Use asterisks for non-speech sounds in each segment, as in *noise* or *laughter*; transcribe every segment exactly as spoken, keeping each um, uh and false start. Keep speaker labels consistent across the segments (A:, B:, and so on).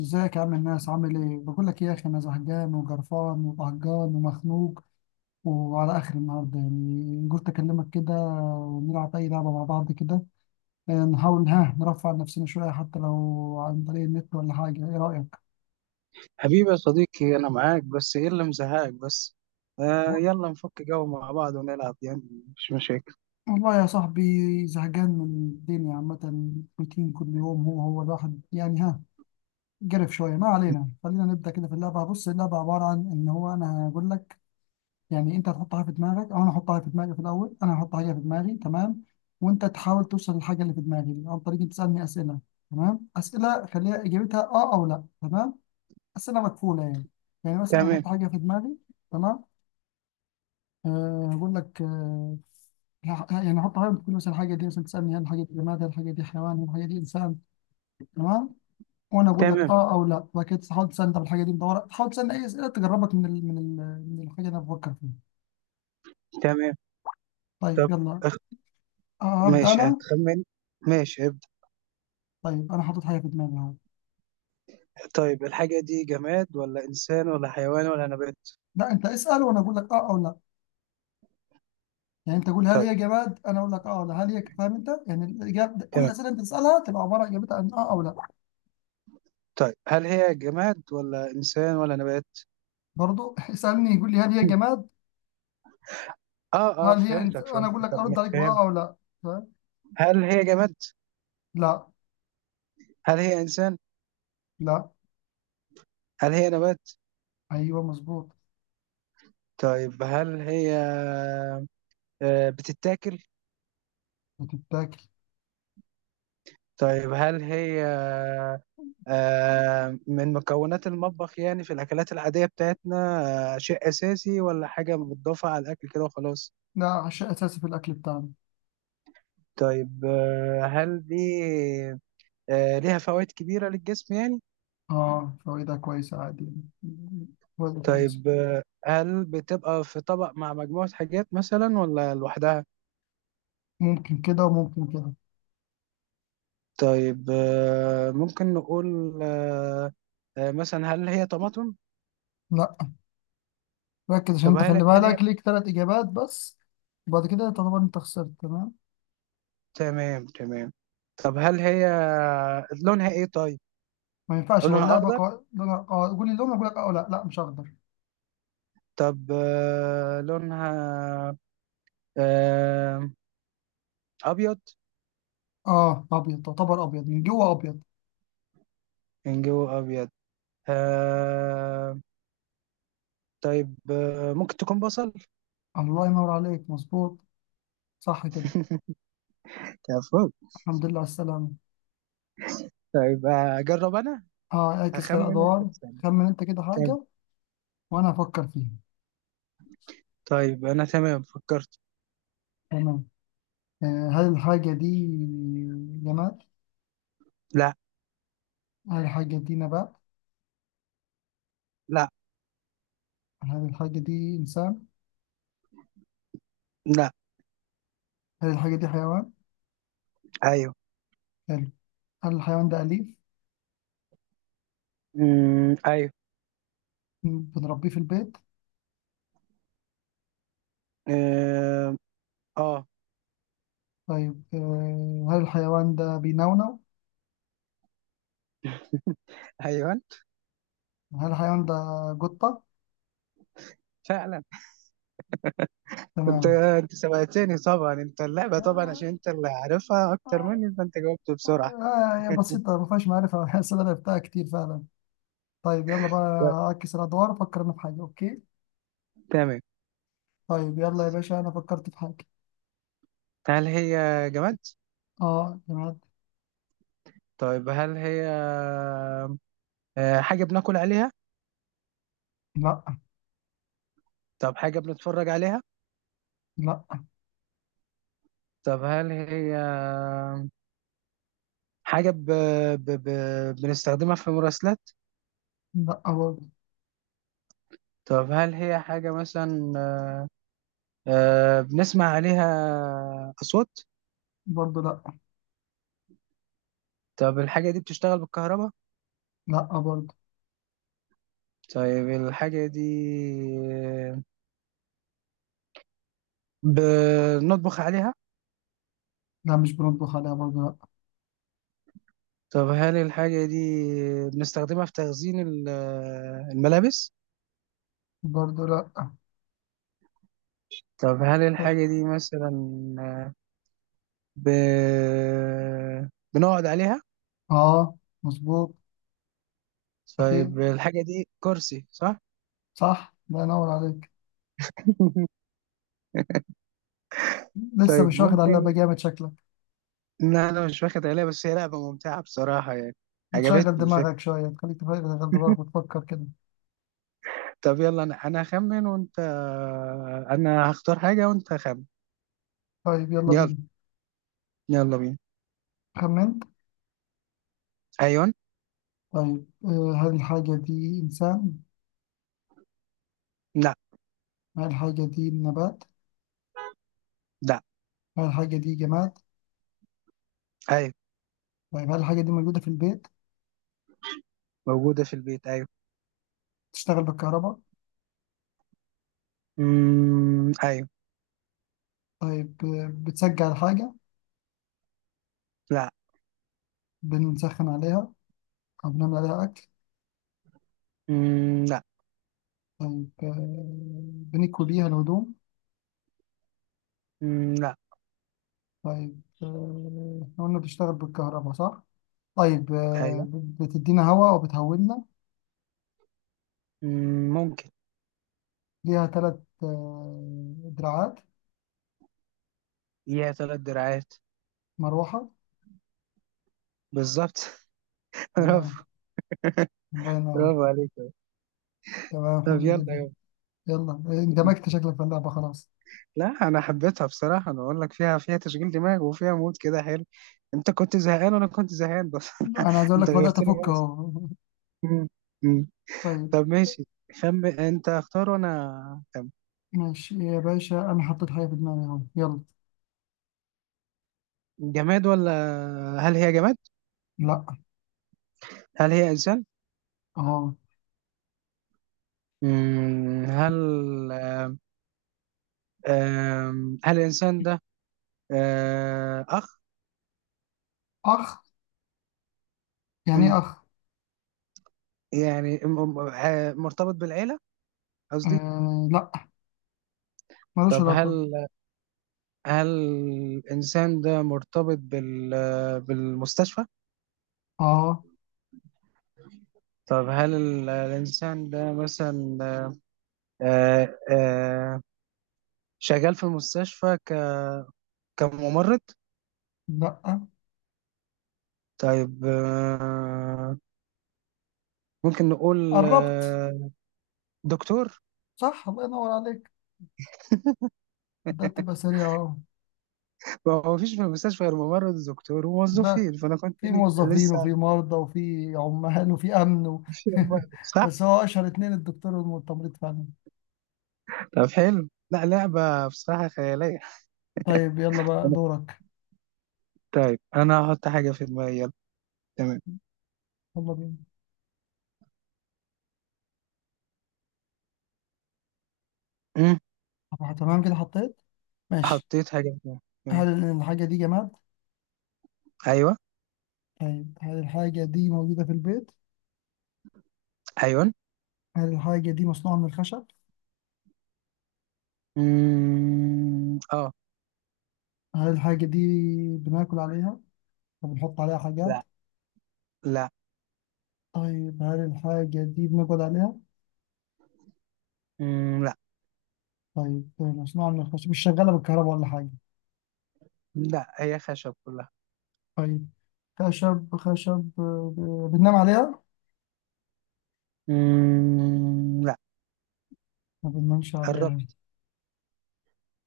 A: ازيك يا عم الناس عامل ايه؟ بقول لك ايه يا اخي، انا زهقان وجرفان وقهقان ومخنوق، وعلى اخر النهارده يعني قلت اكلمك كده، ونلعب اي لعبه مع بعض كده. آه، نحاول ها نرفع عن نفسنا شويه حتى لو عن طريق النت ولا حاجه. ايه رايك؟
B: حبيبي يا صديقي، أنا معاك. بس إيه اللي مزهقك بس؟ آه
A: و-
B: يلا نفك جو مع بعض ونلعب يعني. مش مشاكل.
A: والله يا صاحبي، زهقان من الدنيا عامه، روتين كل يوم هو هو الواحد يعني. ها قرف شويه. ما علينا، خلينا نبدا كده في اللعبه. بص، اللعبه عباره عن ان هو انا هقول لك، يعني انت هتحطها في دماغك او انا احطها في دماغي. في الاول انا هحط حاجه في دماغي، تمام، وانت تحاول توصل للحاجه اللي في دماغي دي عن طريق إنك تسالني اسئله. تمام، اسئله خليها اجابتها اه او لا. تمام، اسئله مكفوله يعني. يعني مثلا انا
B: تمام،
A: احط حاجه في دماغي، تمام. أه، هقول لك. أه ه- يعني احط حاجه، تقول مثلا الحاجه دي، مثلا تسالني هل الحاجه دي جماد، هل الحاجه دي حيوان، هل الحاجه دي انسان، تمام، وانا اقول لك
B: تمام،
A: اه او لا. وبعد كده تحاول تسالني طب الحاجه دي مدوره، تحاول تسالني اي اسئله تجربك من ال... من ال... من الحاجه اللي انا بفكر فيها.
B: تمام.
A: طيب
B: طب
A: يلا.
B: أخ...
A: آه، ابدا
B: ماشي،
A: انا.
B: هتخمن. ماشي، ابدأ.
A: طيب انا حاطط حاجه في دماغي اهو.
B: طيب، الحاجة دي جماد ولا إنسان ولا حيوان ولا نبات؟
A: لا، انت اسال وانا اقول لك اه او لا. يعني انت قول هل
B: طيب.
A: هي جماد، انا اقول لك اه او لا. هل هي فاهم انت؟ يعني الاجابه، كل
B: تمام.
A: الاسئله انت تسالها تبقى عباره اجابتها عن اه او لا.
B: طيب، هل هي جماد ولا إنسان ولا نبات؟
A: برضو *laughs* اسالني، يقول لي هل هي جماد.
B: آه، آه،
A: هل هي انت
B: فهمتك،
A: انا
B: فهمت.
A: اقول لك
B: طب ما-
A: ارد عليك باه
B: فهمت.
A: او لا. فاهم.
B: هل هي جماد؟
A: لا.
B: هل هي إنسان؟
A: لا.
B: هل هي نبات؟
A: ايوه مظبوط.
B: طيب، هل هي آه بتتاكل؟
A: بتتاكل.
B: طيب، هل هي آه، من مكونات المطبخ يعني، في الأكلات العادية بتاعتنا؟ آه، شيء أساسي ولا حاجة متضافة على الأكل كده وخلاص؟
A: لا، عشاء اساسي في الاكل بتاعنا.
B: طيب آه، هل دي آه، ليها فوائد كبيرة للجسم يعني؟
A: اه، فوائدها كويسه عادي. فوائدها كويسه.
B: طيب آه، هل بتبقى في طبق مع مجموعة حاجات مثلا ولا لوحدها؟
A: ممكن كده وممكن كده.
B: طيب آه، ممكن نقول آه، آه، مثلا هل هي طماطم؟
A: لا. ركز عشان
B: طب
A: انت
B: هل
A: خلي
B: هل هي
A: بالك ليك ثلاث اجابات بس، وبعد كده تعتبر انت خسرت. تمام.
B: تمام، تمام. طب هل هي آه، لونها ايه طيب؟
A: ما ينفعش، هو
B: لونها
A: اللعبه
B: اخضر.
A: قا... لونها قا... قول لي لون، اقول لك اه. لا لا، مش اخضر.
B: طب آه، لونها آه، ابيض،
A: اه، ابيض تعتبر، ابيض من جوه، ابيض.
B: من جوه ابيض. آه، طيب آه، ممكن تكون بصل.
A: الله ينور عليك، مظبوط. صح كده.
B: كفو.
A: الحمد لله على السلامه.
B: طيب آه، اجرب انا.
A: اه، اعكس كده
B: هخمن انت
A: ادوار.
B: تسألني.
A: خمن انت كده
B: طيب.
A: حاجه وانا افكر فيها.
B: طيب انا تمام، فكرت.
A: تمام. آه هل الحاجه دي جماد؟
B: لا،
A: هل الحاجه دي نبات؟
B: لا،
A: هل الحاجه دي انسان؟
B: لا.
A: هل الحاجه دي حيوان؟
B: ايوه.
A: حلو. هل الحيوان ده اليف؟
B: امم ايوه.
A: بنربيه في البيت؟
B: اه. آه،
A: طيب، آه هل الحيوان ده بينونو؟
B: *laughs* ايوه
A: هل الحيوان ده قطه؟
B: فعلا. انت
A: تمام.
B: انت سبقتني طبعا، انت اللعبه طبعا عشان انت اللي عارفها اكتر
A: آه
B: مني، فانت جاوبت بسرعه.
A: آه، هي بسيطة ما فيهاش معرفة. *laughs* بحس إن أنا لعبتها كتير فعلا. طيب يلا بقى. أعكس الأدوار، أفكر أنا في حاجة. أوكي.
B: تمام.
A: طيب يلا يا باشا، أنا فكرت في حاجة.
B: هل هي جماد؟
A: أه جماد.
B: طيب، هل هي آه، حاجة بناكل عليها؟
A: لا.
B: طب حاجة بنتفرج عليها؟
A: لا.
B: طب هل هي حاجة ب... ب... ب... بنستخدمها في مراسلات؟
A: لا برضه.
B: طب هل هي حاجة مثلا آه، آه، بنسمع عليها أصوات؟
A: برضه لا.
B: طب الحاجة دي بتشتغل بالكهرباء؟
A: لا برضه.
B: طيب الحاجة دي بنطبخ عليها؟
A: لا، مش بنطبخ عليها. برضه لا.
B: طب هل الحاجة دي بنستخدمها في تخزين ال- الملابس؟
A: برضه لا.
B: طب هل
A: برضه.
B: الحاجة دي مثلا ب... بنقعد عليها؟
A: أه مظبوط. أخير.
B: طيب الحاجة دي كرسي، صح؟
A: صح، الله ينور عليك.
B: *laughs*
A: لسه
B: طيب
A: مش واخد على اللعبة
B: ممكن.
A: جامد شكلك.
B: لا، أنا مش واخد عليها، بس هي لعبة ممتعة بصراحة يعني.
A: بتشغل
B: عجبتني الفكرة.
A: دماغك شوية، تخليك تفكر- تشغل دماغك وتفكر كده.
B: طب يلا، أنا أنا هخمن وأنت. أنا هختار حاجة وأنت خمن.
A: طيب يلا
B: يلا.
A: بينا.
B: يلا بينا.
A: خمنت.
B: أيوة.
A: طيب آه، هل الحاجة دي إنسان؟
B: لا.
A: هل الحاجة دي نبات؟
B: لا.
A: هل الحاجة دي جماد؟
B: أيوة.
A: طيب هل الحاجة دي موجودة في البيت؟
B: موجودة في البيت، أيوة.
A: بتشتغل بالكهرباء؟
B: أمم، أيوة.
A: طيب آه، بتسجل الحاجة؟
B: لا.
A: بنسخن عليها أو بنعمل عليها أكل؟
B: أمم، لا.
A: طيب آه، بنكوي بيها الهدوم؟
B: أمم، لا.
A: طيب آه، إحنا قلنا بتشتغل بالكهرباء صح؟ طيب، آه،
B: أيوة.
A: ب- بتدينا هواء وبتهولنا.
B: أمم، ممكن.
A: ليها ثلاث دراعات.
B: ليها ثلاث دراعات.
A: مروحة.
B: بالظبط *laughs*
A: تمام.
B: برافو.
A: الله ينور.
B: برافو عليك.
A: تمام،
B: طب
A: حلو
B: يلا.
A: جدا. يلا، آه، اندمجت شكلك في اللعبة خلاص.
B: لا، انا حبيتها بصراحه. انا اقول لك فيها فيها تشغيل دماغ وفيها مود كده حلو. انت كنت زهقان وانا كنت زهقان بس.
A: انا عايز
B: *laughs*
A: اقول
B: انت
A: لك بدأت
B: غيرت لي
A: افك
B: بس.
A: اهو.
B: مم. مم.
A: طيب
B: طب، ماشي. خم انت اختار وانا خم.
A: ماشي يا باشا، انا حطيت حاجة في دماغي اهو. يلا.
B: جماد ولا. هل هي جماد؟
A: لا.
B: هل هي انسان؟
A: اه.
B: مم. هل آم، هل الانسان ده آه، اخ.
A: اخ. يعني
B: مم.
A: ايه اخ؟
B: يعني م- م- آه، مرتبط بالعيله، قصدي.
A: آه، لا، ملوش
B: طب
A: علاقة.
B: هل هل الانسان ده مرتبط بال بالمستشفى.
A: اه.
B: طب هل ال- الإنسان ده مثلا آه، آه، شغال في المستشفى ك- كممرض؟
A: لا،
B: طيب آه، ممكن نقول
A: قربت.
B: آه، دكتور.
A: صح، الله ينور عليك. ده تبقى سريع اهو.
B: ما هو مفيش في المستشفى غير ممرض ودكتور
A: لا،
B: وموظفين، فأنا كنت
A: في
B: ل-
A: موظفين وفي
B: لسه
A: مرضى وفي عمال وفي امن و...
B: في ممرض،
A: *laughs*
B: صح؟
A: بس هو اشهر اتنين الدكتور والتمريض فعلا.
B: طب حلو. لا، لعبة بصراحة خيالية.
A: طيب يلا بقى دورك.
B: طيب أنا هحط حاجة في دماغي، يلا. تمام.
A: يلا بينا.
B: مم.
A: طب تمام كده حطيت. ماشي.
B: حطيت حاجة في دماغي. مم.
A: هل الحاجة دي جماد؟
B: أيوه.
A: طيب هل الحاجة دي موجودة في البيت؟
B: أيوه.
A: هل الحاجة دي مصنوعة من الخشب؟
B: مم. أه.
A: هل الحاجة دي بناكل عليها؟ طب بنحط عليها
B: لا.
A: حاجات؟
B: لا.
A: طيب هل الحاجة دي بنقعد عليها؟
B: مم.
A: طيب، آه، مصنوعة من الخشب، مش شغالة بالكهرباء ولا حاجة.
B: لا، هي خشب كلها.
A: طيب، خشب خشب. آه، آه، بننام عليها؟
B: مم... لا.
A: ما بننامش عليها.
B: قربت.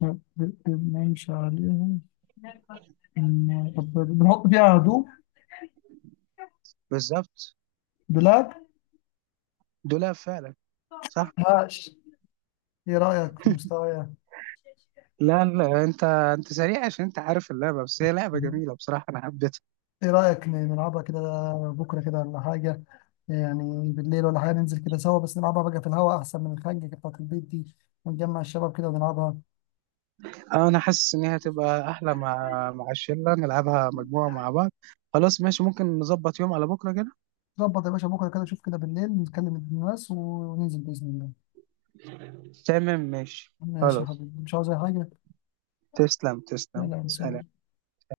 A: ما بننامش عليها. بن- طب بنحط فيها هدوم.
B: بالظبط.
A: دولاب؟
B: دولاب فعلا. صح.
A: هاش. ايه رأيك في مستوايا؟
B: لا، لا، انت انت سريع عشان انت عارف اللعبه، بس هي لعبه جميله بصراحه انا حبيتها.
A: ايه رأيك ن- نلعبها كده بكرة كده ولا حاجة؟ يعني بالليل ولا حاجة، ننزل كده سوا، بس نلعبها بقى في الهواء أحسن من الخنجة بتاعة البيت دي، ونجمع الشباب كده ونلعبها.
B: اه، انا حاسس ان هي هتبقى احلى مع مع الشله، نلعبها مجموعه مع بعض. خلاص ماشي، ممكن نظبط يوم على بكره كده.
A: ظبط يا باشا، بكرة كده شوف كده بالليل، نتكلم الناس وننزل بإذن الله.
B: تمام، ماشي،
A: ماشي يا
B: خلاص.
A: حبيبي، مش عاوز أي حاجة.
B: تسلم،
A: لا
B: تسلم،
A: لا،
B: سلام.
A: سلام.